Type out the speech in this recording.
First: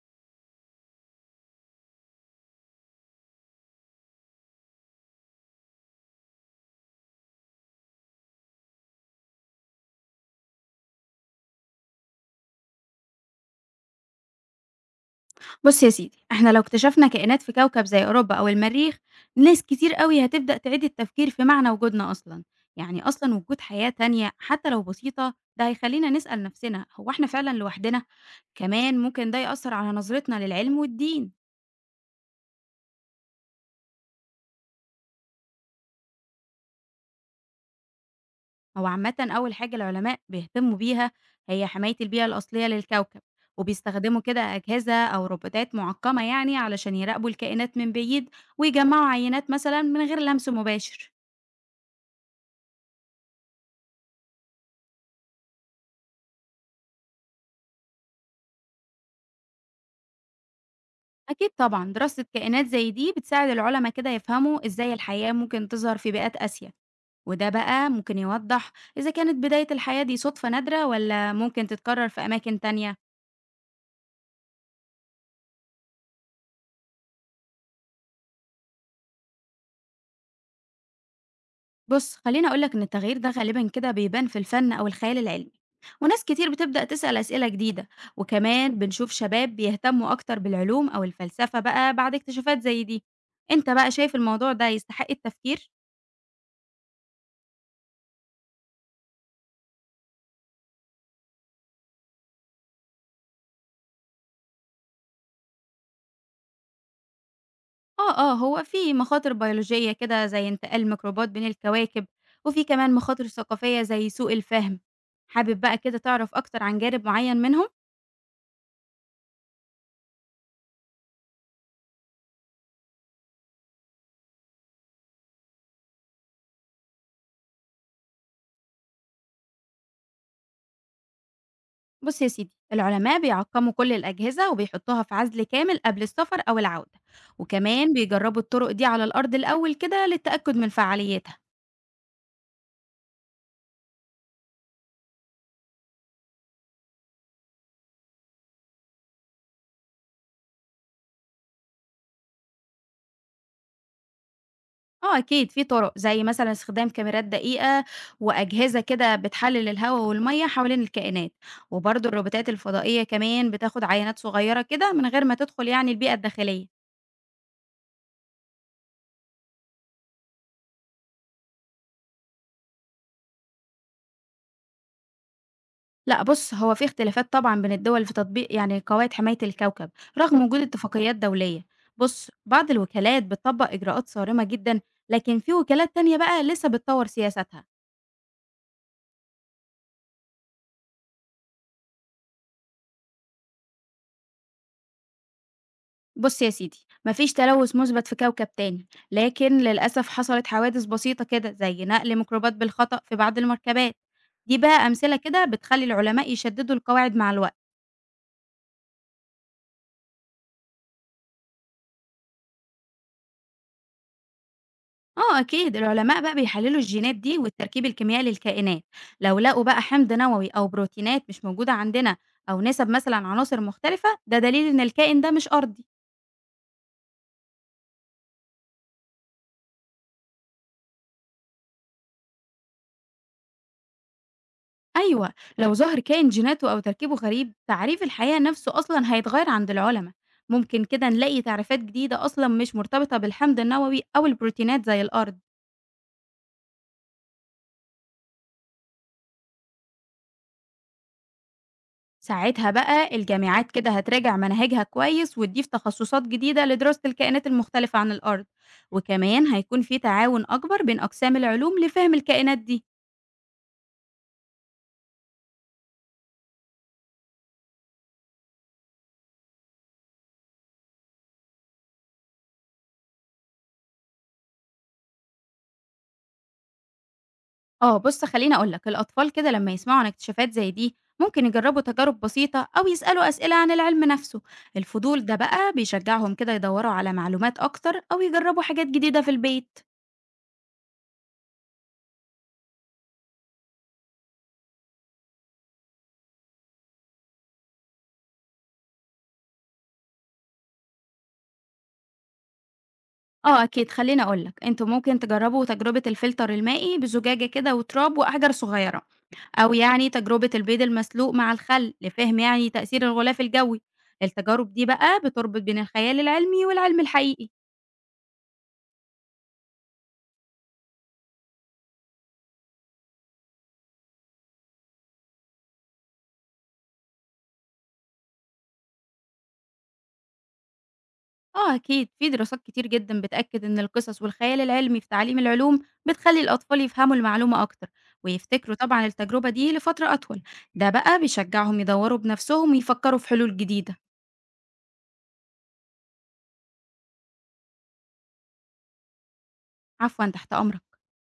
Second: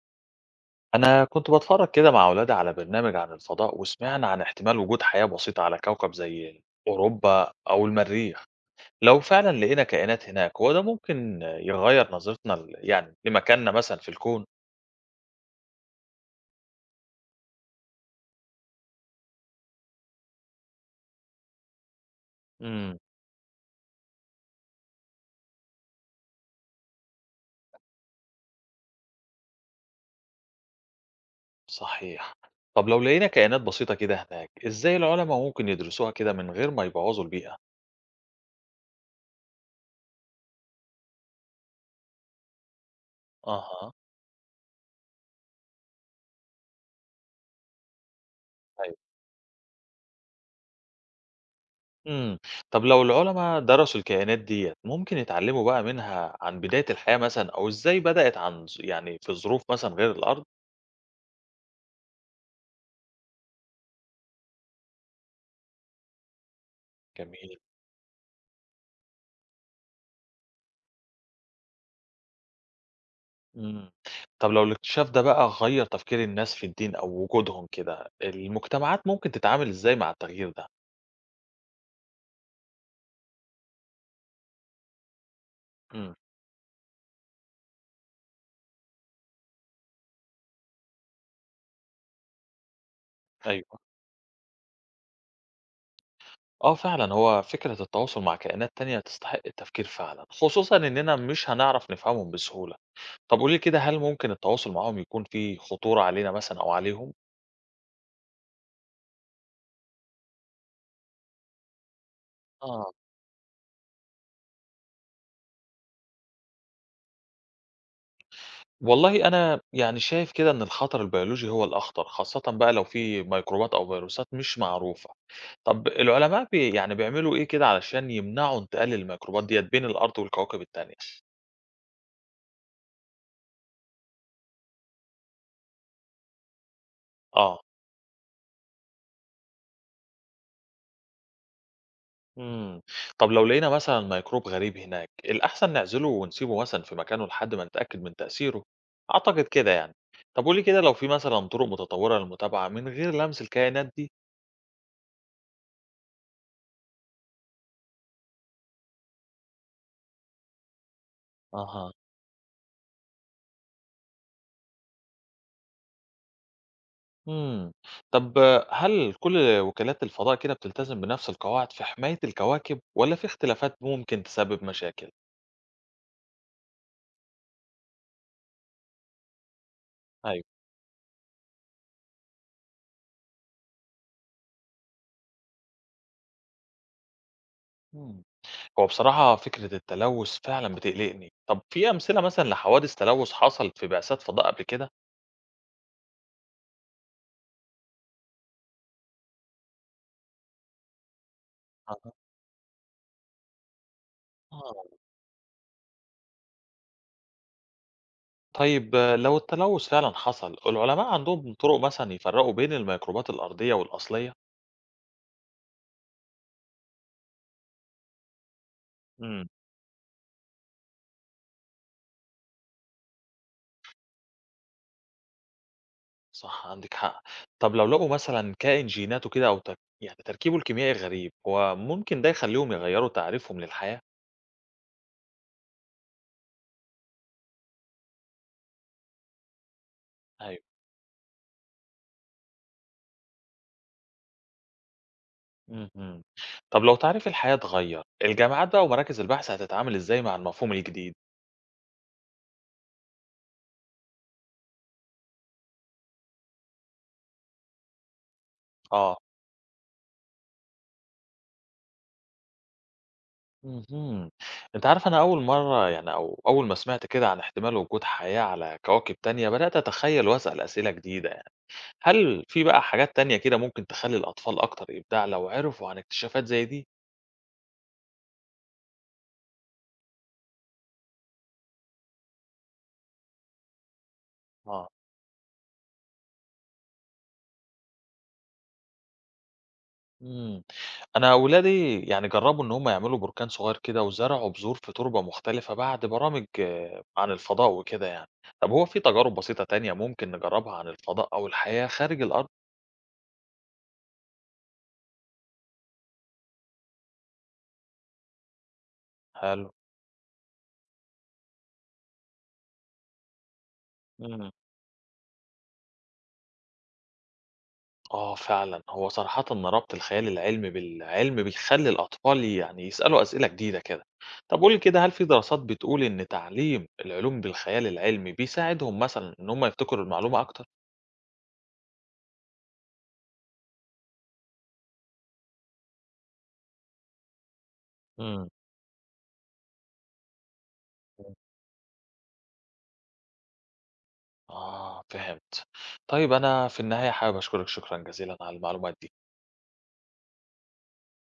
أنا كنت بتفرج كده مع أولادي على برنامج عن الفضاء وسمعنا عن احتمال وجود حياة بسيطة على كوكب زي أوروبا أو المريخ، لو فعلا لقينا كائنات هناك هو ده ممكن يغير نظرتنا لمكاننا مثلا في الكون؟ بص يا سيدي احنا لو اكتشفنا كائنات في كوكب زي اوروبا او المريخ، ناس كتير قوي هتبدأ تعيد التفكير في معنى وجودنا اصلا. امم يعني اصلا وجود حياة تانية حتى لو بسيطة ده هيخلينا نسأل نفسنا هو احنا فعلا لوحدنا. كمان ممكن ده يأثر على نظرتنا للعلم والدين. صحيح، طب لو لقينا كائنات بسيطة كده هناك، إزاي العلماء ممكن يدرسوها كده من غير ما يبوظوا البيئة؟ هو عامة اول حاجة العلماء بيهتموا بيها هي حماية البيئة الأصلية للكوكب. أها وبيستخدموا كده أجهزة أو روبوتات معقمة يعني علشان يراقبوا الكائنات من بعيد، أيوة ويجمعوا عينات مثلا من غير لمس مباشر. امم طب لو العلماء درسوا الكائنات ديت ممكن يتعلموا بقى منها عن بداية الحياة مثلا أو إزاي بدأت عن في ظروف مثلا غير الأرض؟ أكيد طبعا دراسة كائنات زي دي بتساعد العلماء كده يفهموا إزاي الحياة ممكن تظهر في بيئات قاسية. وده جميل. بقى ممكن يوضح إذا كانت بداية الحياة دي صدفة نادرة ولا ممكن تتكرر في أماكن تانية. إمم. طب لو الاكتشاف ده بقى غيّر تفكير الناس في الدين أو وجودهم كده، المجتمعات ممكن تتعامل إزاي مع التغيير ده؟ بص خليني أقولك إن التغيير ده غالبا كده بيبان في الفن أو الخيال العلمي. إمم. وناس كتير بتبدأ تسأل أسئلة جديدة، وكمان بنشوف شباب بيهتموا أكتر بالعلوم أو الفلسفة بقى بعد اكتشافات زي دي. أنت أيوه. بقى شايف الموضوع ده يستحق التفكير؟ آه فعلًا، هو فكرة التواصل مع كائنات تانية تستحق التفكير فعلًا، خصوصًا إننا مش هنعرف نفهمهم بسهولة. طب قولي لي كده، هل ممكن التواصل معاهم يكون فيه خطورة علينا مثلًا أو عليهم؟ آه، آه، هو في مخاطر بيولوجية كده زي انتقال ميكروبات بين الكواكب، وفي آه. كمان مخاطر ثقافية زي سوء الفهم. حابب بقى كده تعرف أكتر عن جانب معين منهم؟ والله أنا يعني شايف كده إن الخطر البيولوجي هو الأخطر، خاصةً بقى لو في ميكروبات أو فيروسات مش معروفة. طب العلماء بي يعني بيعملوا إيه كده علشان يمنعوا انتقال الميكروبات ديّة بين الأرض والكواكب التانية؟ بص يا سيدي، العلماء بيعقموا كل الأجهزة وبيحطوها في عزل كامل قبل السفر أو العودة، آه، وكمان بيجربوا الطرق دي على الأرض الأول كده للتأكد من فعاليتها. إمم، طب لو لقينا مثلًا ميكروب غريب هناك، الأحسن نعزله ونسيبه مثلًا في مكانه لحد ما نتأكد من تأثيره؟ أعتقد كده يعني. طب قُل لي كده لو في مثلًا طرق متطورة للمتابعة من غير لمس الكائنات دي؟ آه أكيد في طرق، زي مثلًا استخدام كاميرات دقيقة وأجهزة كده بتحلل الهوا والمَيّة حوالين الكائنات، أها، وبرضه الروبوتات الفضائية كمان بتاخد عينات صغيرة كده من غير ما تدخل يعني البيئة الداخلية. إمم، طب هل كل وكالات الفضاء كده بتلتزم بنفس القواعد في حماية الكواكب والّا في اختلافات ممكن تسبب مشاكل؟ لأ بُص، هو في اختلافات طبعًا بين الدول في تطبيق يعني قواعد حماية الكوكب، رغم أيوه، وجود اتفاقيات دولية. بُص، بعض الوكالات بتطبق إجراءات صارمة جدًا، لكن في وكالات تانية بقى لسه بتطور سياساتها. إمم. هو بصراحة فكرة التلوث فعلًا بتقلقني. طب في أمثلة مثلًا لحوادث تلوث حصلت في بعثات فضاء قبل كده؟ بُص يا سيدي، ما فيش تلوث مُثبت في كوكب تاني، لكن للأسف حصلت حوادث بسيطة كده زي أها. نقل ميكروبات بالخطأ في بعض المركبات. دي بقى آه. أمثلة كده بتخلّي العلماء يشدّدوا القواعد مع الوقت. طيب آه، لو التلوث فعلًا حصل، العلماء عندهم طرق مثلًا يفرقوا بين الميكروبات الأرضية والأصلية؟ آه أكيد، العلماء بقى بيحلّلوا الجينات دي والتركيب الكيميائي للكائنات، لو امم. لقوا بقى حمض نووي أو بروتينات مش موجودة عندنا أو نسب مثلًا عناصر مختلفة، ده دليل إن الكائن ده مش أرضي. صح، عندِك حق. طب لو لقوا مثلًا كائن جيناته كده أو تر يعني تركيبه الكيميائي غريب، هو ممكن ده يخليهم يغيروا تعريفهم للحياة؟ أيوه، لو ظهر كائن جيناته أو تركيبه غريب، تعريف الحياة نفسه أصلًا هيتغير عند العلما، أيوه. ممكن كده نلاقي تعريفات جديدة أصلًا مش مرتبطة بالحمض النووي أو البروتينات زي الأرض. اهم. طب لو تعريف الحياة اتغير، الجامعات بقى ومراكز البحث هتتعامل إزاي مع المفهوم الجديد؟ ساعتها بقى الجامعات كده هتراجع مناهجها كويس وتضيف تخصصات جديدة لدراسة الكائنات المختلفة عن الأرض، آه. وكمان هيكون في تعاون أكبر بين أقسام العلوم لفهم الكائنات دي. اهم. أنت عارف أنا أول مرّة يعني أو أول ما سمعت كده عن احتمال وجود حياة على كواكب تانية، بدأت أتخيّل وأسأل أسئلة جديدة يعني. هل في بقى حاجات تانية كده ممكن تخلّي الأطفال أكتر إبداع لو عرفوا عن اكتشافات زي دي؟ آه بُص خلّيني أقول لك، الأطفال كده لمّا يسمعوا عن اكتشافات زي دي ممكن يجربوا تجارب بسيطة أو يسألوا أسئلة عن العلم نفسه، آه. الفضول ده بقى بيشجعهم كده يدوروا على معلومات أكتر أو يجربوا حاجات جديدة في البيت. إمم. أنا ولادي يعني جرّبوا إن هم يعملوا بركان صغير كده وزرعوا بذور في تربة مختلفة بعد برامج آه، عن الفضاء وكده يعني. طب هو في تجارب بسيطة تانية ممكن نجرّبها عن الفضاء أو الحياة خارج الأرض؟ آه أكيد خلّيني أقول لك، أنتم ممكن تجربوا تجربة الفلتر المائي بزجاجة كده وتراب وأحجار صغيرة، حلو. أو يعني تجربة البيض المسلوق مع الخل لفهم يعني تأثير الغلاف الجوي. إمم. التجارب دي بقى بتربط بين الخيال العلمي والعلم الحقيقي. آه فعلًا، هو صراحةً أنا ربط الخيال العلمي بالعلم بيخلّي الأطفال يعني يسألوا أسئلة جديدة كده. طب قُل لي كده، هل في دراسات بتقول إن تعليم العلوم بالخيال العلمي بيساعدهم مثلًا إن هم يفتكروا المعلومة أكتر؟ آه أكيد في دراسات كتير جدا بتأكد إن القصص والخيال العلمي في تعليم العلوم بتخلي الأطفال يفهموا المعلومة أكتر، إمم، ويفتكروا طبعا التجربة دي لفترة أطول. ده بقى إمم. بيشجعهم يدوروا بنفسهم ويفكروا في حلول جديدة. آه فهمت. طيب أنا في النهاية حابب أشكرك شكرًا جزيلًا على المعلومات دي. عفوا تحت أمرك.